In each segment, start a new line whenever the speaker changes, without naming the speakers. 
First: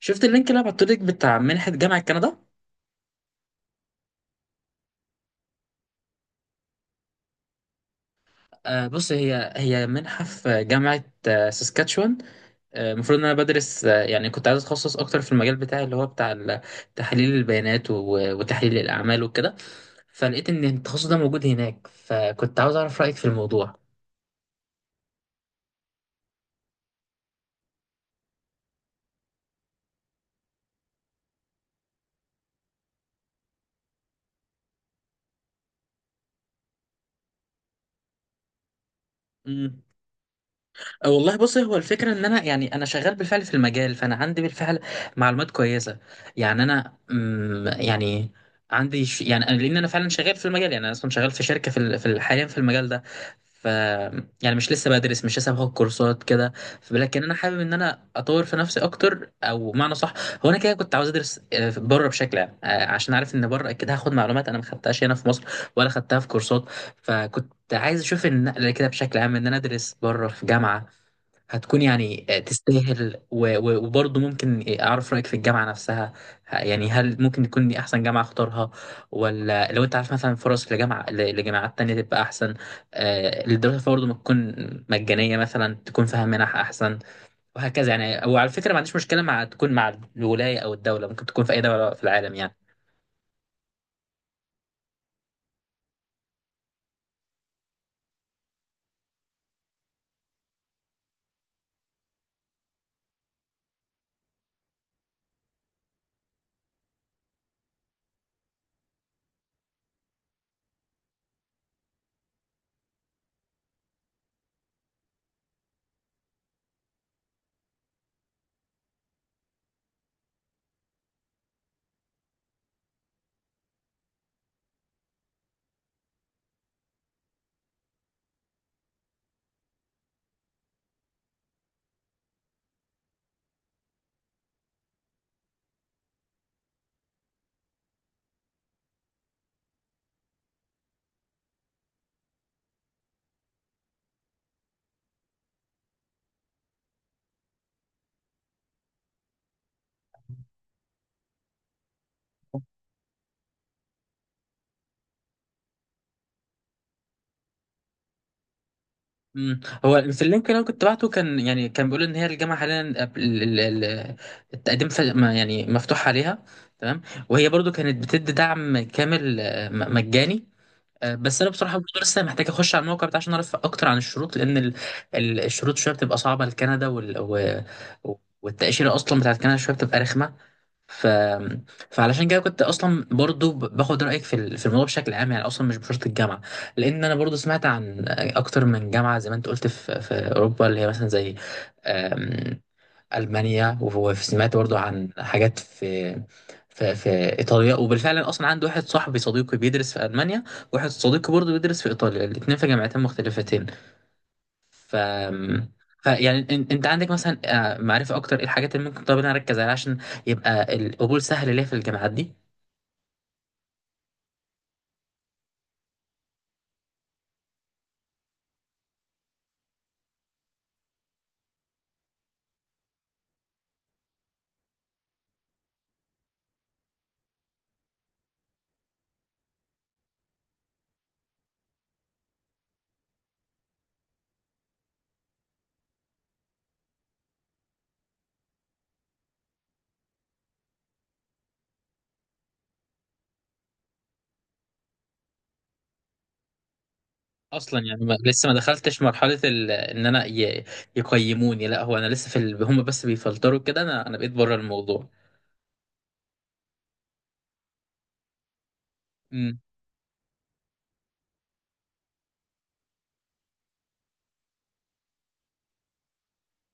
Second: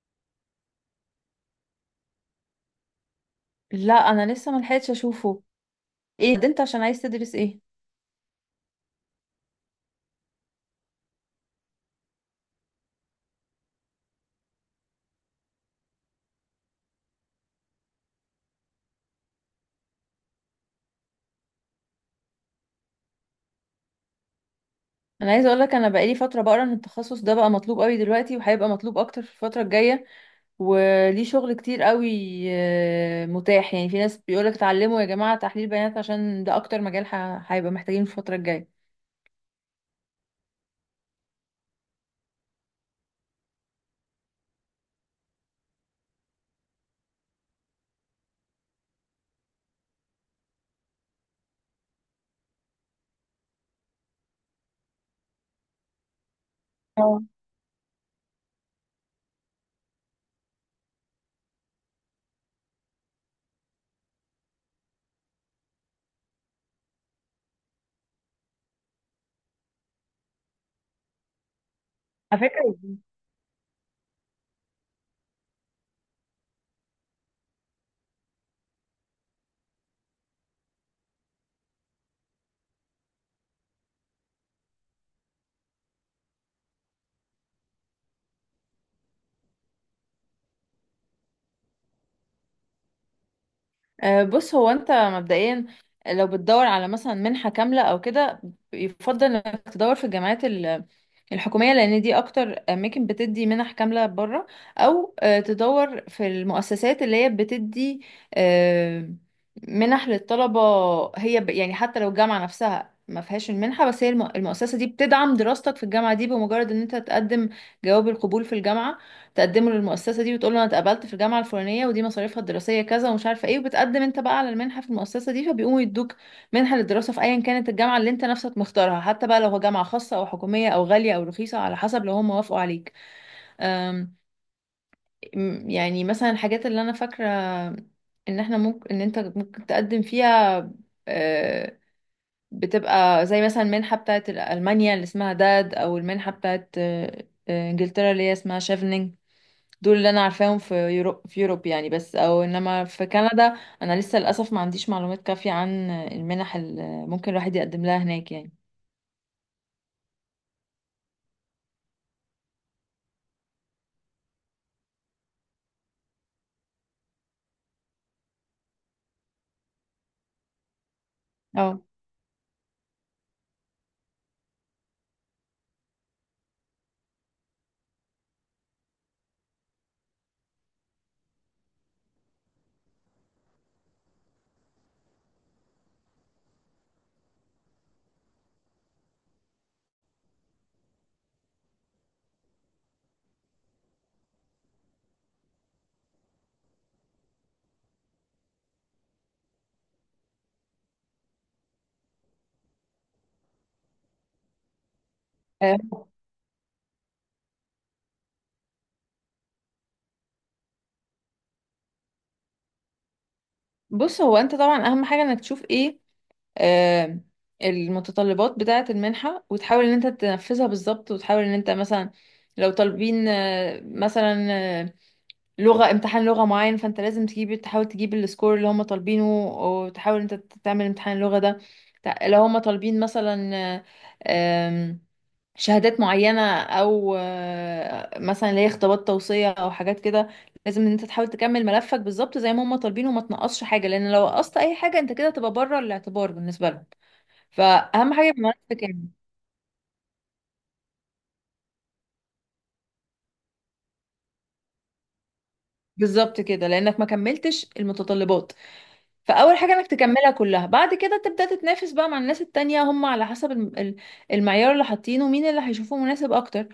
شفت اللينك اللي بعته لك بتاع منحة جامعة كندا؟
لا، انا لسه ما لحقتش اشوفه. ايه ده، انت عشان عايز تدرس ايه؟
بص، هي هي منحة في جامعة ساسكاتشوان. المفروض ان انا بدرس، يعني كنت عايز اتخصص اكتر في المجال بتاعي اللي هو تحليل البيانات وتحليل الاعمال وكده. فلقيت ان التخصص ده موجود هناك، فكنت عاوز اعرف رأيك في الموضوع.
انا عايزه اقول لك انا بقالي فتره بقرا ان التخصص ده بقى مطلوب قوي دلوقتي وهيبقى مطلوب اكتر في الفتره الجايه، وليه شغل كتير قوي. متاح، يعني في ناس بيقولك اتعلموا يا جماعه تحليل بيانات عشان ده اكتر مجال هيبقى محتاجينه في الفتره الجايه.
مم. أه والله، بص، هو الفكرة ان انا، يعني انا شغال بالفعل في المجال، فانا عندي بالفعل معلومات كويسة. يعني انا يعني يعني لان انا فعلا شغال في المجال، يعني انا اصلا شغال في شركة حاليا في المجال ده. ف يعني مش لسه بدرس، مش لسه باخد كورسات كده.
اه،
لكن انا حابب ان انا اطور في نفسي اكتر، او معنى صح. هو انا كده كنت عاوز ادرس بره بشكل عام، عشان عارف ان بره اكيد هاخد معلومات انا ما خدتهاش هنا في مصر ولا خدتها في كورسات. فكنت عايز اشوف النقله كده بشكل عام، ان انا ادرس بره في جامعه هتكون يعني
على فكرة.
تستاهل، وبرضه ممكن اعرف رايك في الجامعه نفسها. يعني هل ممكن تكون دي احسن جامعه اختارها؟ ولا لو انت عارف مثلا فرص لجامعه، لجامعات تانية تبقى احسن، الدراسه فيها برضه ما تكون مجانيه، مثلا تكون فيها منح احسن وهكذا يعني. وعلى فكره ما عنديش مشكله مع تكون مع الولايه او الدوله، ممكن تكون في اي دوله في العالم يعني.
بص، هو انت مبدئيا لو بتدور على مثلا منحة كاملة او كده، يفضل انك تدور في الجامعات الحكومية، لان دي اكتر اماكن بتدي منح كاملة بره. او تدور في المؤسسات اللي هي بتدي آه، منح للطلبة. هي يعني حتى لو الجامعة نفسها ما فيهاش المنحة، بس هي المؤسسة دي بتدعم دراستك في الجامعة دي. بمجرد ان انت تقدم جواب القبول في الجامعة، تقدمه للمؤسسة دي وتقول له أنا اتقبلت في الجامعة الفلانية، ودي مصاريفها الدراسية كذا ومش عارفة إيه، وبتقدم أنت بقى على المنحة في المؤسسة دي، فبيقوموا يدوك منحة للدراسة في أيا كانت الجامعة اللي أنت نفسك مختارها. حتى بقى لو هو جامعة خاصة أو حكومية أو غالية أو رخيصة، على حسب لو هم وافقوا عليك. أم، يعني مثلا الحاجات اللي أنا فاكرة إن إحنا ممكن إن أنت ممكن تقدم فيها، أه، بتبقى زي مثلا المنحة بتاعت ألمانيا اللي اسمها داد، أو المنحة بتاعت أه، أه، إنجلترا اللي هي اسمها شيفنينج. دول اللي انا عارفاهم في يورو في يوروب يعني، بس او انما في كندا انا لسه للاسف ما عنديش معلومات كافية عن المنح اللي ممكن الواحد يقدم لها هناك يعني.
مم. هو في اللينك اللي انا كنت بعته كان يعني كان بيقول ان هي الجامعه حاليا ال- ال- التقديم يعني مفتوح عليها. تمام. وهي برضو كانت بتدي دعم كامل، مجاني. بس انا بصراحه
اه.
برضه لسه محتاج اخش على الموقع بتاع عشان اعرف اكتر عن الشروط، لان الشروط شويه بتبقى صعبه لكندا، و... والتاشيره اصلا بتاعت كندا شويه بتبقى رخمه. ف... فعلشان كده كنت اصلا برضو باخد رايك في الموضوع بشكل عام، يعني اصلا مش بشرط الجامعه، لان انا برضو سمعت عن اكتر من جامعه زي ما انت قلت في اوروبا، اللي هي مثلا زي ألمانيا، وسمعت برضو عن حاجات في إيطاليا. وبالفعل أنا أصلا عندي واحد صاحبي صديقي بيدرس في ألمانيا، وواحد صديقي برضو بيدرس في إيطاليا، الاتنين في جامعتين مختلفتين. ف
آه،
فيعني انت عندك مثلا معرفة اكتر ايه الحاجات اللي ممكن، طب انا اركز عليها عشان يبقى القبول سهل ليا في الجامعات دي؟
بص، هو انت طبعا اهم حاجة انك تشوف ايه آه، المتطلبات بتاعة المنحة، وتحاول ان انت تنفذها بالظبط. وتحاول ان انت مثلا لو طالبين مثلا لغة، امتحان لغة معين، فانت لازم تجيب، تحاول تجيب السكور اللي هم طالبينه، وتحاول انت تعمل امتحان اللغة ده. لو هم طالبين مثلا آه، آم، شهادات معينة او مثلا اللي هي خطابات توصية او حاجات كده، لازم ان انت تحاول تكمل ملفك بالظبط زي ما هم طالبينه، وما تنقصش حاجة. لان لو نقصت اي حاجة انت كده تبقى بره الاعتبار بالنسبة لهم،
اصلا يعني
فاهم
ما
حاجة؟ يبقى
لسه ما
ملفك كامل.
دخلتش مرحلة ال... ان انا ي... يقيموني، لا هو انا لسه في ال... هم بس بيفلتروا كده، انا بقيت بره الموضوع.
بالظبط كده، لانك ما كملتش المتطلبات. فاول
امم.
حاجه انك تكملها كلها، بعد كده تبدا تتنافس بقى مع الناس التانية، هم على حسب المعيار اللي حاطينه مين اللي هيشوفه مناسب اكتر.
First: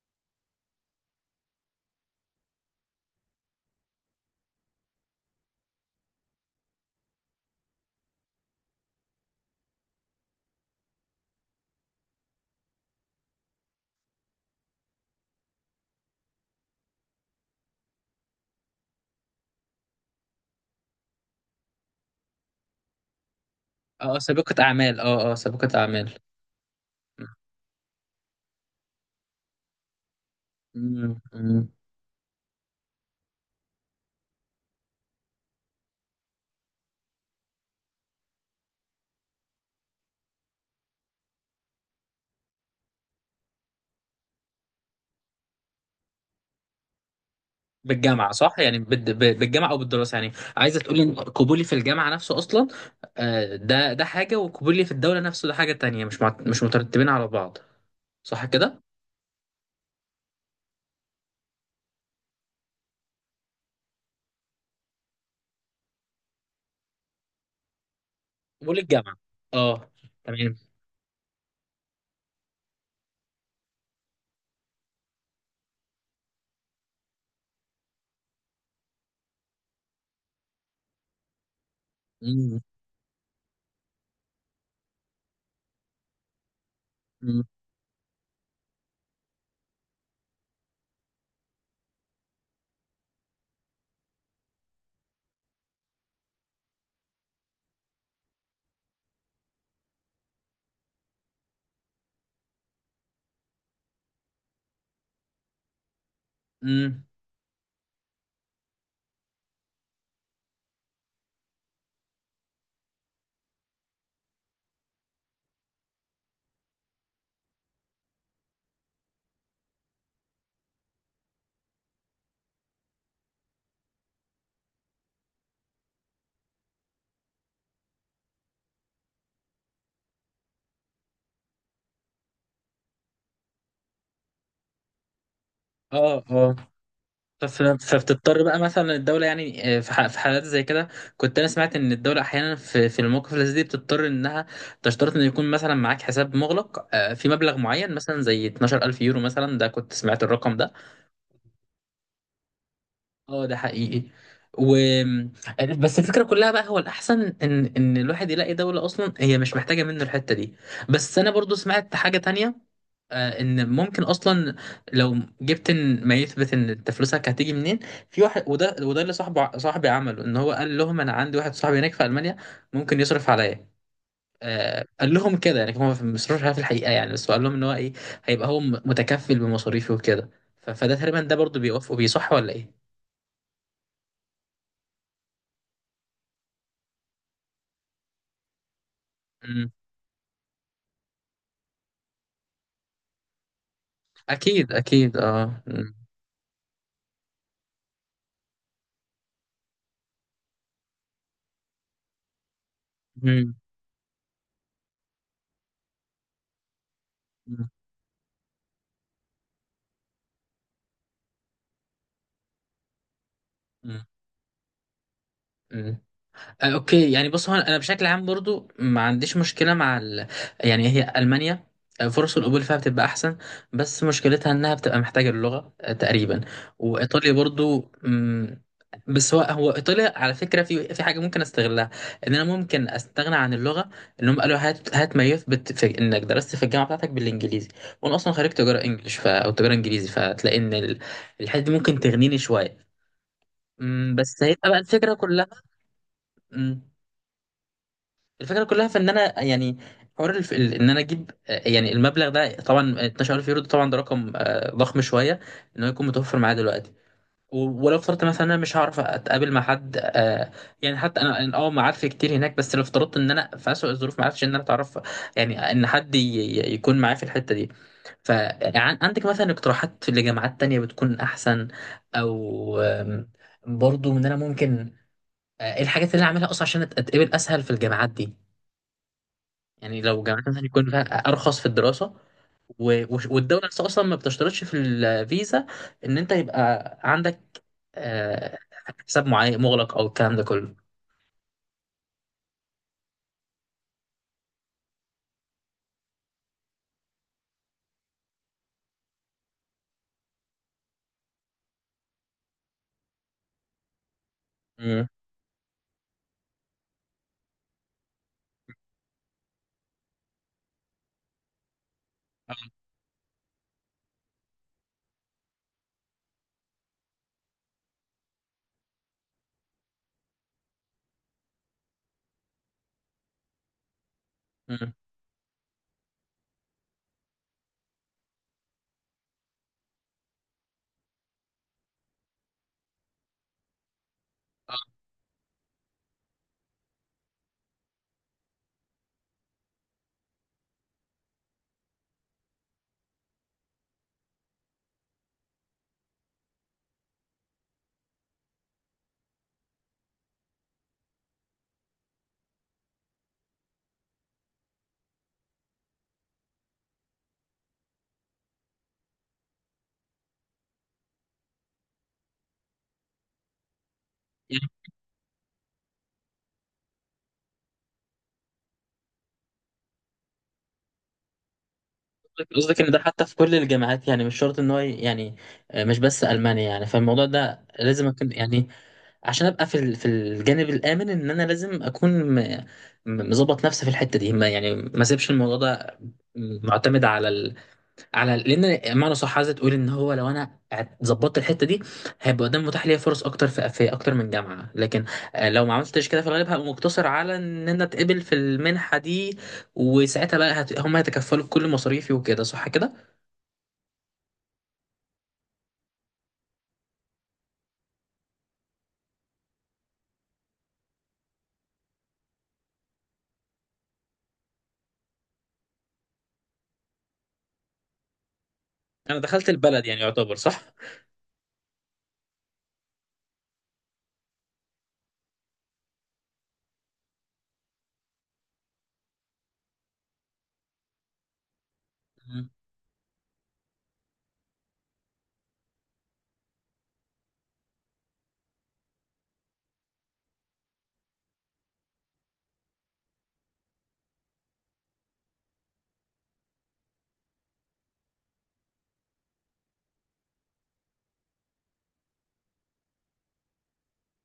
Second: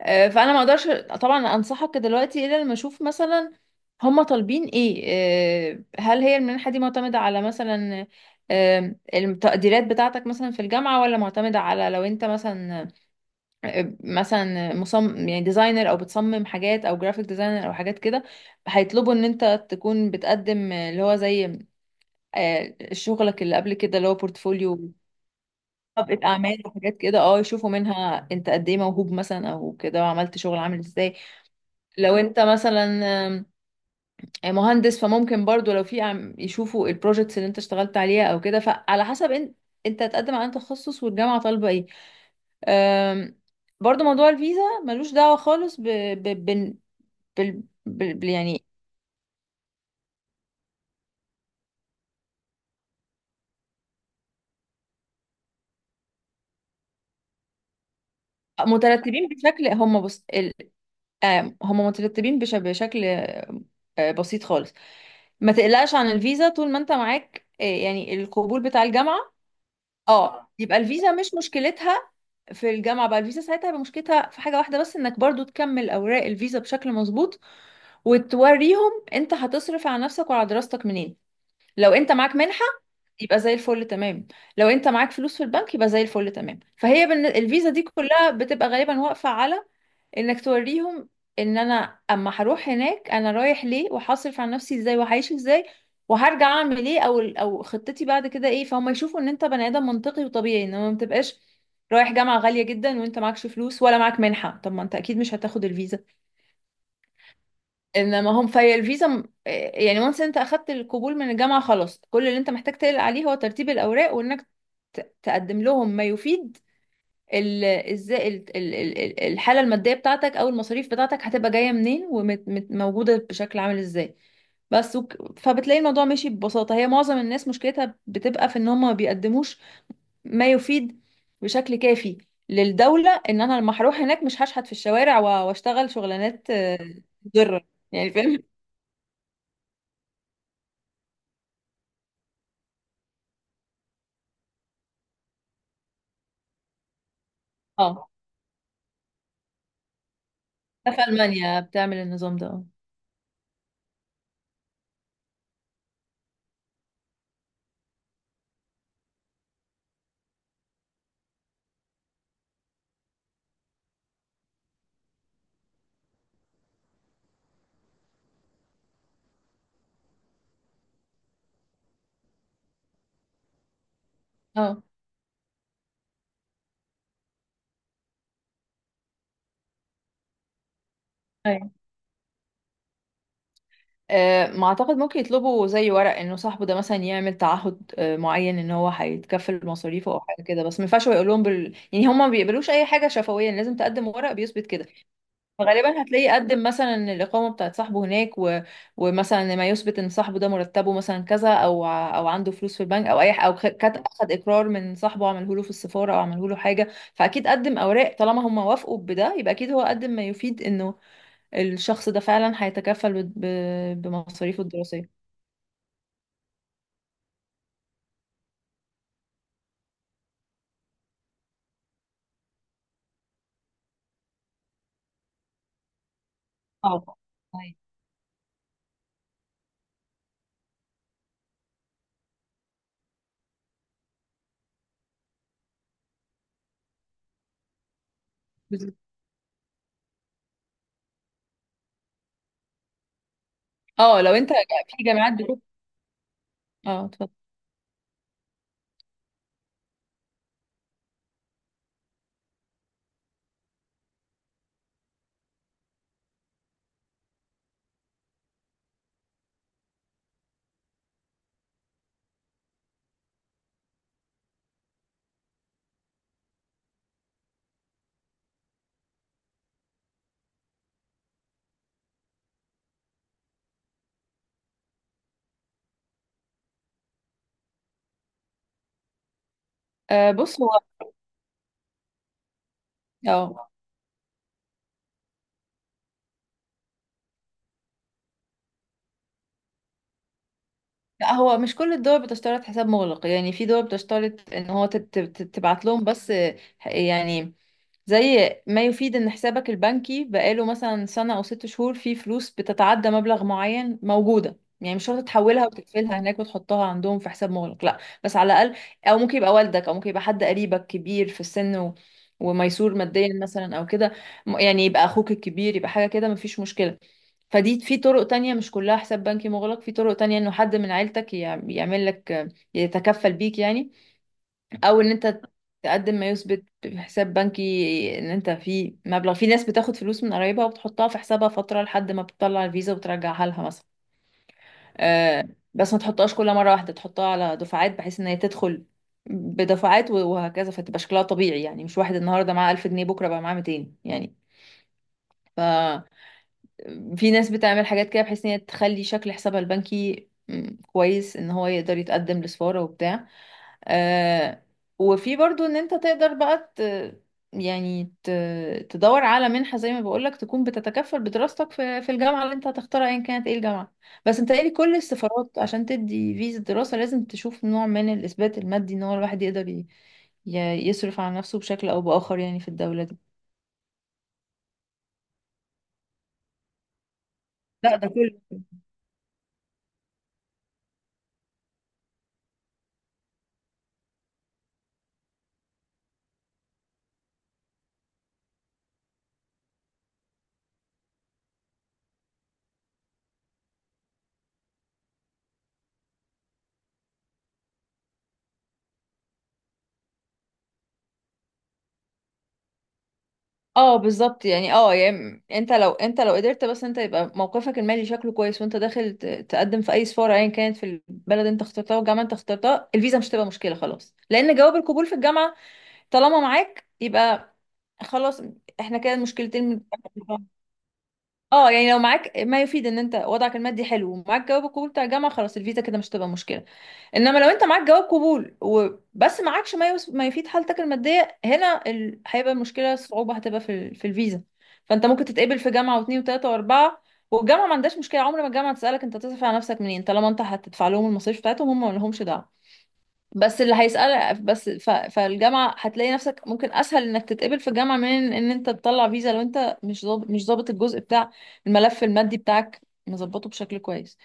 فانا ما اقدرش طبعا انصحك دلوقتي الا لما اشوف مثلا هم طالبين ايه. هل هي المنحه دي معتمده على مثلا التقديرات بتاعتك مثلا في الجامعه، ولا معتمده على لو انت مثلا مثلا مصمم يعني ديزاينر، او بتصمم حاجات او جرافيك ديزاينر او حاجات كده، هيطلبوا ان انت تكون بتقدم اللي هو زي شغلك اللي قبل كده اللي
اه،
هو
سابقة
بورتفوليو.
اعمال، اه اه سابقة اعمال.
طبقة أعمال وحاجات كده، اه، يشوفوا منها أنت قد إيه موهوب مثلا أو كده، وعملت شغل عامل إزاي.
مم. مم.
لو أنت مثلا آم، آه، مهندس، فممكن برضو لو في يشوفوا البروجيكتس اللي أنت اشتغلت عليها أو كده. فعلى حسب أنت، هتقدم على أنهي تخصص، والجامعة طالبة إيه. آم، برضو موضوع الفيزا ملوش دعوة خالص ب... ب... بال... بال... بال...
بالجامعة صح؟
يعني،
يعني بالجامعة أو بالدراسة. يعني عايزة تقولي إن قبولي في الجامعة نفسه أصلا ده ده حاجة، وقبولي في الدولة نفسه ده حاجة تانية، مش مش مترتبين على بعض، صح كده؟
مترتبين بشكل، هم، بص ال... آم، هم مترتبين بشكل بسيط خالص. ما تقلقش عن الفيزا طول ما انت معاك يعني القبول
قبول
بتاع
الجامعة،
الجامعة.
أه.
اه،
تمام.
يبقى الفيزا مش مشكلتها في الجامعة. بقى الفيزا ساعتها هيبقى مشكلتها في حاجة واحدة بس، انك برضو تكمل اوراق الفيزا بشكل مظبوط، وتوريهم انت هتصرف على نفسك وعلى دراستك منين. لو انت معاك
مم.
منحة يبقى زي الفل تمام، لو انت معاك فلوس في البنك يبقى زي الفل تمام. فهي
مم.
الفيزا دي كلها بتبقى غالبا واقفة على انك توريهم ان انا اما هروح هناك انا رايح ليه، وهصرف على نفسي ازاي، وهعيش ازاي، وهرجع اعمل ايه، او او خطتي بعد كده ايه. فهم يشوفوا ان انت بني ادم منطقي وطبيعي، انما ما تبقاش رايح جامعة غالية جدا وانت معكش فلوس ولا معاك منحة. طب ما انت اكيد مش هتاخد الفيزا.
مم.
انما هم في الفيزا يعني وانس انت اخدت القبول من الجامعة خلاص، كل اللي انت محتاج تقلق عليه هو ترتيب الاوراق، وانك تقدم لهم ما يفيد ازاي الحاله الماديه بتاعتك او المصاريف بتاعتك هتبقى جايه منين، وموجوده بشكل عامل ازاي. بس. فبتلاقي الموضوع ماشي ببساطه. هي معظم الناس مشكلتها بتبقى في ان هم ما بيقدموش ما يفيد بشكل كافي للدوله ان انا لما هروح هناك مش هشحت في الشوارع واشتغل
أه.
شغلانات مضره، يعني،
فبتضطر
فاهم؟
بقى مثلا الدولة يعني، في حالات زي كده، كنت أنا سمعت إن الدولة أحيانا في المواقف اللي زي دي بتضطر إنها تشترط إن يكون مثلا معاك حساب مغلق في مبلغ معين،
اه،
مثلا زي 12000 يورو مثلا، ده كنت سمعت الرقم ده.
في المانيا بتعمل النظام ده.
اه، ده حقيقي. و بس الفكرة كلها بقى، هو الأحسن إن الواحد يلاقي دولة أصلا هي مش محتاجة منه الحتة دي. بس أنا برضو سمعت حاجة تانية، ان ممكن اصلا لو جبت إن ما يثبت ان انت فلوسك هتيجي منين. في واحد، وده وده اللي صاحبي عمله، ان هو قال لهم انا عندي واحد صاحبي هناك في المانيا ممكن يصرف عليا.
اه.
آه، قال لهم كده يعني، هو ما بيصرفش عليا في الحقيقه يعني، بس هو قال لهم ان هو ايه، هيبقى هو متكفل بمصاريفي وكده. فده تقريبا، ده برضو
اه
بيوافقوا بيه، صح ولا ايه؟
ما اعتقد ممكن يطلبوا زي ورق انه صاحبه ده مثلا يعمل تعهد معين، ان هو هيتكفل
مم.
مصاريفه او حاجه كده. بس ما ينفعش هو يقول لهم يعني هم ما بيقبلوش اي حاجه شفويه، لازم تقدم ورق بيثبت
اكيد
كده.
اكيد اه. مم.
فغالبا هتلاقيه قدم مثلا إن الاقامه بتاعت صاحبه هناك، و... ومثلا ما يثبت ان صاحبه ده مرتبه مثلا كذا، او او عنده فلوس في البنك، او اي
مم.
او اخد اقرار من صاحبه عمله له في السفاره، او عمله له حاجه. فاكيد قدم اوراق طالما هم وافقوا بده. يبقى اكيد هو قدم ما يفيد انه الشخص ده فعلا هيتكفل
مم.
بمصاريفه الدراسية.
مم. اوكي. يعني بص، هو انا بشكل عام برضو ما عنديش مشكله مع ال... يعني هي المانيا فرص القبول فيها بتبقى احسن، بس مشكلتها انها بتبقى محتاجه اللغه تقريبا.
صعب.
وايطاليا
أيوة.
برضو مم، بس هو هو ايطاليا على فكره في في حاجه ممكن استغلها، ان انا ممكن استغنى عن اللغه، ان هم قالوا هات هات ما يثبت في انك درست في الجامعه بتاعتك بالانجليزي. وانا اصلا خريج تجاره
بالظبط.
انجلش او تجاره انجليزي، فتلاقي ان الحته دي ممكن تغنيني شويه. مم،
اه، لو
بس
انت
هيبقى بقى
في
الفكره
جامعات
كلها.
دلوقتي.
مم.
اه، اتفضل.
الفكره كلها في ان انا يعني حوار ان انا اجيب يعني المبلغ ده طبعا 12000 يورو، ده طبعا ده رقم ضخم شويه، ان هو يكون متوفر معايا دلوقتي. ولو افترضت مثلا انا مش هعرف اتقابل مع حد يعني حتى انا أنا معارفي كتير هناك، بس لو افترضت ان انا في اسوء الظروف ما عرفتش ان انا اتعرف، يعني ان حد يكون معايا في الحته دي. فعندك مثلا اقتراحات لجامعات تانية بتكون احسن؟ او برضو ان انا ممكن الحاجات اللي انا اعملها اصلا عشان اتقبل اسهل في الجامعات دي، يعني لو
آه،
جامعات
بص،
مثلا
هو.
يكون فيها ارخص في الدراسه، والدوله
اه،
نفسها اصلا ما بتشترطش في الفيزا ان انت يبقى عندك آه، حساب معين مغلق او الكلام ده كله.
لا، هو مش كل الدول بتشترط حساب مغلق. يعني في دول بتشترط ان هو تبعت لهم بس يعني زي ما يفيد ان حسابك البنكي بقاله مثلا سنة او ست شهور، فيه فلوس بتتعدى مبلغ معين موجودة. يعني مش
مم.
شرط تحولها وتقفلها هناك وتحطها عندهم في حساب مغلق، لا، بس على الاقل. او ممكن يبقى والدك، او ممكن يبقى حد قريبك كبير في السن، و...
آه.
وميسور ماديا مثلا او كده. يعني يبقى اخوك الكبير، يبقى حاجة كده، مفيش مشكلة. فدي في طرق تانية، مش كلها حساب بنكي مغلق. في طرق تانية انه حد من عيلتك يعمل لك، يتكفل بيك يعني.
مم.
او ان انت تقدم ما يثبت في حساب بنكي ان انت في مبلغ. في ناس بتاخد فلوس من قرايبها وبتحطها في حسابها فترة لحد ما بتطلع الفيزا وترجعها لها مثلا.
آه.
آه، بس ما تحطهاش كل مرة واحدة، تحطها على دفعات بحيث ان هي تدخل بدفعات، وهكذا، فتبقى شكلها طبيعي يعني. مش واحد النهارده معاه 1000 جنيه بكرة بقى معاه 200 يعني. ف في ناس بتعمل حاجات كده بحيث ان هي تخلي شكل حسابها البنكي كويس، ان هو يقدر يتقدم لسفارة وبتاع. آه. وفي برضو ان انت تقدر بقى يعني تدور على منحة زي ما بقولك، تكون بتتكفل بدراستك في، في الجامعة اللي انت هتختارها ايا كانت ايه الجامعة. بس انت
يعني
لي كل السفارات عشان تدي فيزا دراسة لازم تشوف نوع من الإثبات المادي ان هو الواحد يقدر يصرف على نفسه بشكل او بآخر
قصدك
يعني في
قصدك ان ده
الدولة دي.
حتى في كل الجامعات يعني، مش شرط ان هو يعني مش بس المانيا. يعني فالموضوع ده
لا،
لازم
ده
اكون
كله.
يعني، عشان ابقى في الجانب الامن، ان انا لازم اكون م- مظبط نفسي في الحته دي، ما يعني ما اسيبش الموضوع ده معتمد على على، لان معنى صح عايزه تقول ان هو لو انا ظبطت الحته دي هيبقى قدام متاح ليا فرص اكتر في, في اكتر من جامعه. لكن لو ما عملتش كده في الغالب هبقى مقتصر على ان انا اتقبل في المنحه دي، وساعتها بقى هم هيتكفلوا بكل مصاريفي وكده، صح كده؟
اه، بالظبط يعني. اه يعني، انت لو لو قدرت، بس انت يبقى موقفك المالي شكله كويس، وانت داخل تقدم في اي سفاره ايا كانت في البلد انت اخترتها والجامعه انت اخترتها، الفيزا مش هتبقى مشكله خلاص. لان جواب القبول في الجامعه طالما معاك يبقى خلاص، احنا كده
انا دخلت
المشكلتين.
البلد يعني يعتبر، صح؟
اه يعني، لو معاك ما يفيد ان انت وضعك المادي حلو، ومعاك جواب القبول بتاع الجامعه، خلاص الفيزا كده مش هتبقى مشكله. انما لو انت معاك جواب قبول وبس، معاكش ما ما يفيد حالتك الماديه هنا
مم.
هيبقى المشكله، الصعوبه هتبقى في في الفيزا. فانت ممكن تتقبل في جامعه واثنين وثلاثه واربعه، والجامعه ما عندهاش مشكله. عمر ما الجامعه تسالك انت تصرف على نفسك منين، طالما انت هتدفع لهم المصاريف بتاعتهم هم ما لهمش دعوه. بس اللي هيسأل بس فالجامعة هتلاقي نفسك ممكن أسهل إنك تتقبل في الجامعة من إن أنت تطلع فيزا، لو أنت مش ضابط، الجزء بتاع الملف المادي بتاعك، مظبطه بشكل كويس.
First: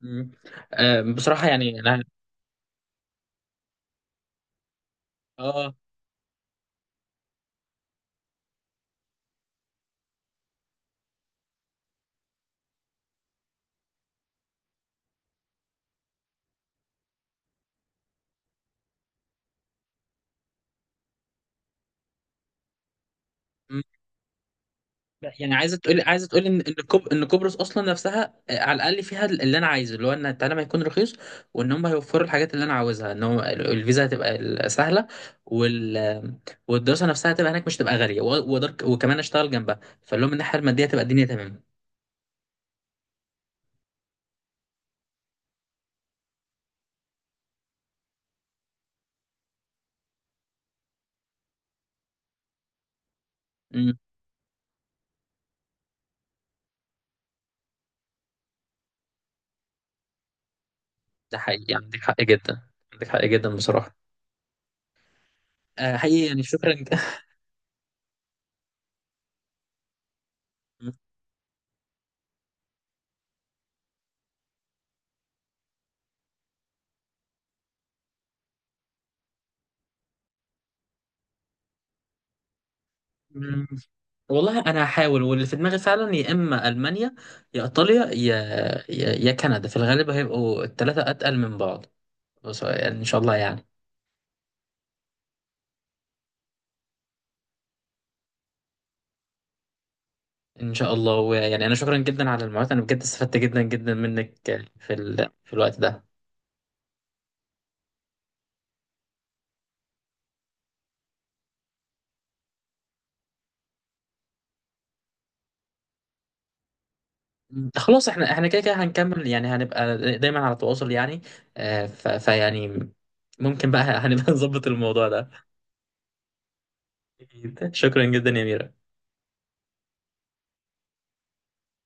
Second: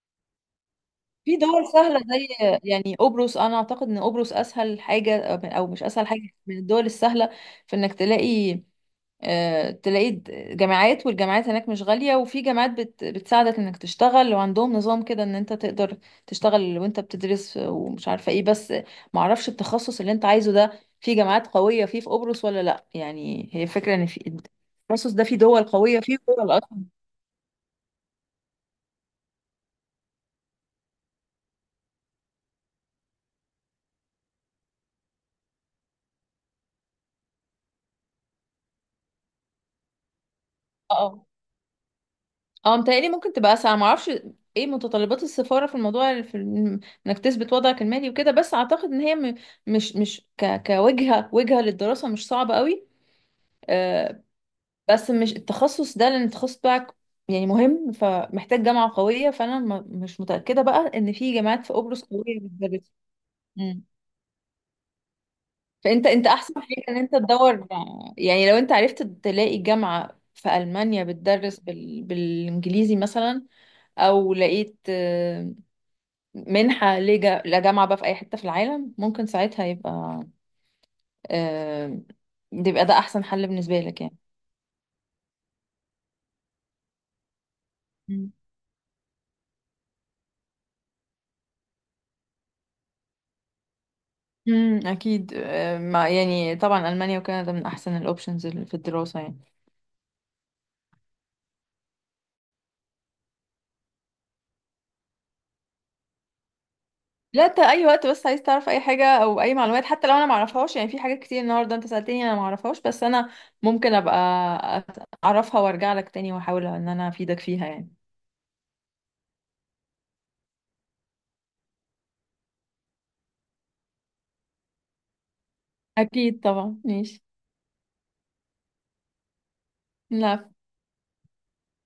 مم.
في
بصراحه
دول
يعني
سهلة
انا،
زي يعني قبرص. أنا أعتقد إن قبرص أسهل حاجة، أو
اه،
مش أسهل حاجة، من الدول السهلة في إنك تلاقي تلاقي جامعات. والجامعات هناك مش غالية، وفي جامعات بتساعدك انك تشتغل، وعندهم نظام كده ان انت تقدر تشتغل وانت بتدرس، ومش عارفة ايه. بس معرفش التخصص اللي انت عايزه ده في جامعات قوية فيه في قبرص ولا لا. يعني هي فكرة ان في التخصص ده
لا،
في
يعني
دول
عايزه تقول،
قوية فيه، في
عايزه تقول
دول
ان ان
اصلا.
كوب... ان قبرص اصلا نفسها على الاقل فيها اللي انا عايزه، اللي هو ان التعليم هيكون رخيص، وان هم هيوفروا الحاجات اللي انا عاوزها، ان هم الفيزا هتبقى سهله، وال... والدراسه نفسها هتبقى هناك مش تبقى غاليه، وأقدر وكمان اشتغل جنبها، فاللي هو من الناحيه الماديه تبقى الدنيا
اه.
تمام.
اه، متهيألي ممكن تبقى اسهل، ما اعرفش ايه متطلبات السفاره في الموضوع، في انك تثبت وضعك المالي وكده. بس اعتقد ان هي مش مش ك كوجهه، وجهه للدراسه مش صعبه قوي.
امم.
آه، بس مش التخصص ده، لان التخصص بتاعك يعني مهم، فمحتاج جامعه قويه، فانا مش متاكده بقى ان في
ده
جامعات في
حقيقي، عندك
قبرص
حق
قويه
جدا،
بتدرس.
عندك حق جدا
مم.
بصراحه. آه،
فانت،
حقيقي، يعني
احسن
شكرا
حاجه ان انت تدور. يعني لو انت عرفت تلاقي جامعه في المانيا بتدرس بالانجليزي مثلا، او لقيت منحة لجامعة بقى في أي حتة في العالم، ممكن ساعتها يبقى آه، يبقى ده أحسن حل
مم.
بالنسبة لك يعني.
والله انا هحاول، واللي في دماغي فعلا يا اما المانيا، يا ايطاليا،
مم.
يا كندا، في الغالب هيبقوا الثلاثه اتقل من بعض، بس يعني ان شاء الله يعني.
امم، اكيد. ما يعني طبعا المانيا وكندا من احسن الاوبشنز في الدراسه يعني.
ان شاء الله. ويعني انا شكرا جدا على المعلومات، انا بجد استفدت جدا جدا منك في ال... في الوقت ده.
لا، انت اي وقت بس عايز تعرف اي حاجه او اي معلومات، حتى لو انا ما اعرفهاش. يعني في حاجات كتير النهارده انت سالتني انا ما اعرفهاش، بس انا ممكن ابقى اعرفها وارجع لك تاني، واحاول ان انا افيدك فيها
مم.
يعني.
خلاص، احنا كده كده هنكمل، يعني هنبقى دايما على تواصل يعني. فيعني ممكن بقى هنبقى نظبط الموضوع ده.
اكيد طبعا، ماشي.
أكيد. شكرا جدا يا ميرا.
لا.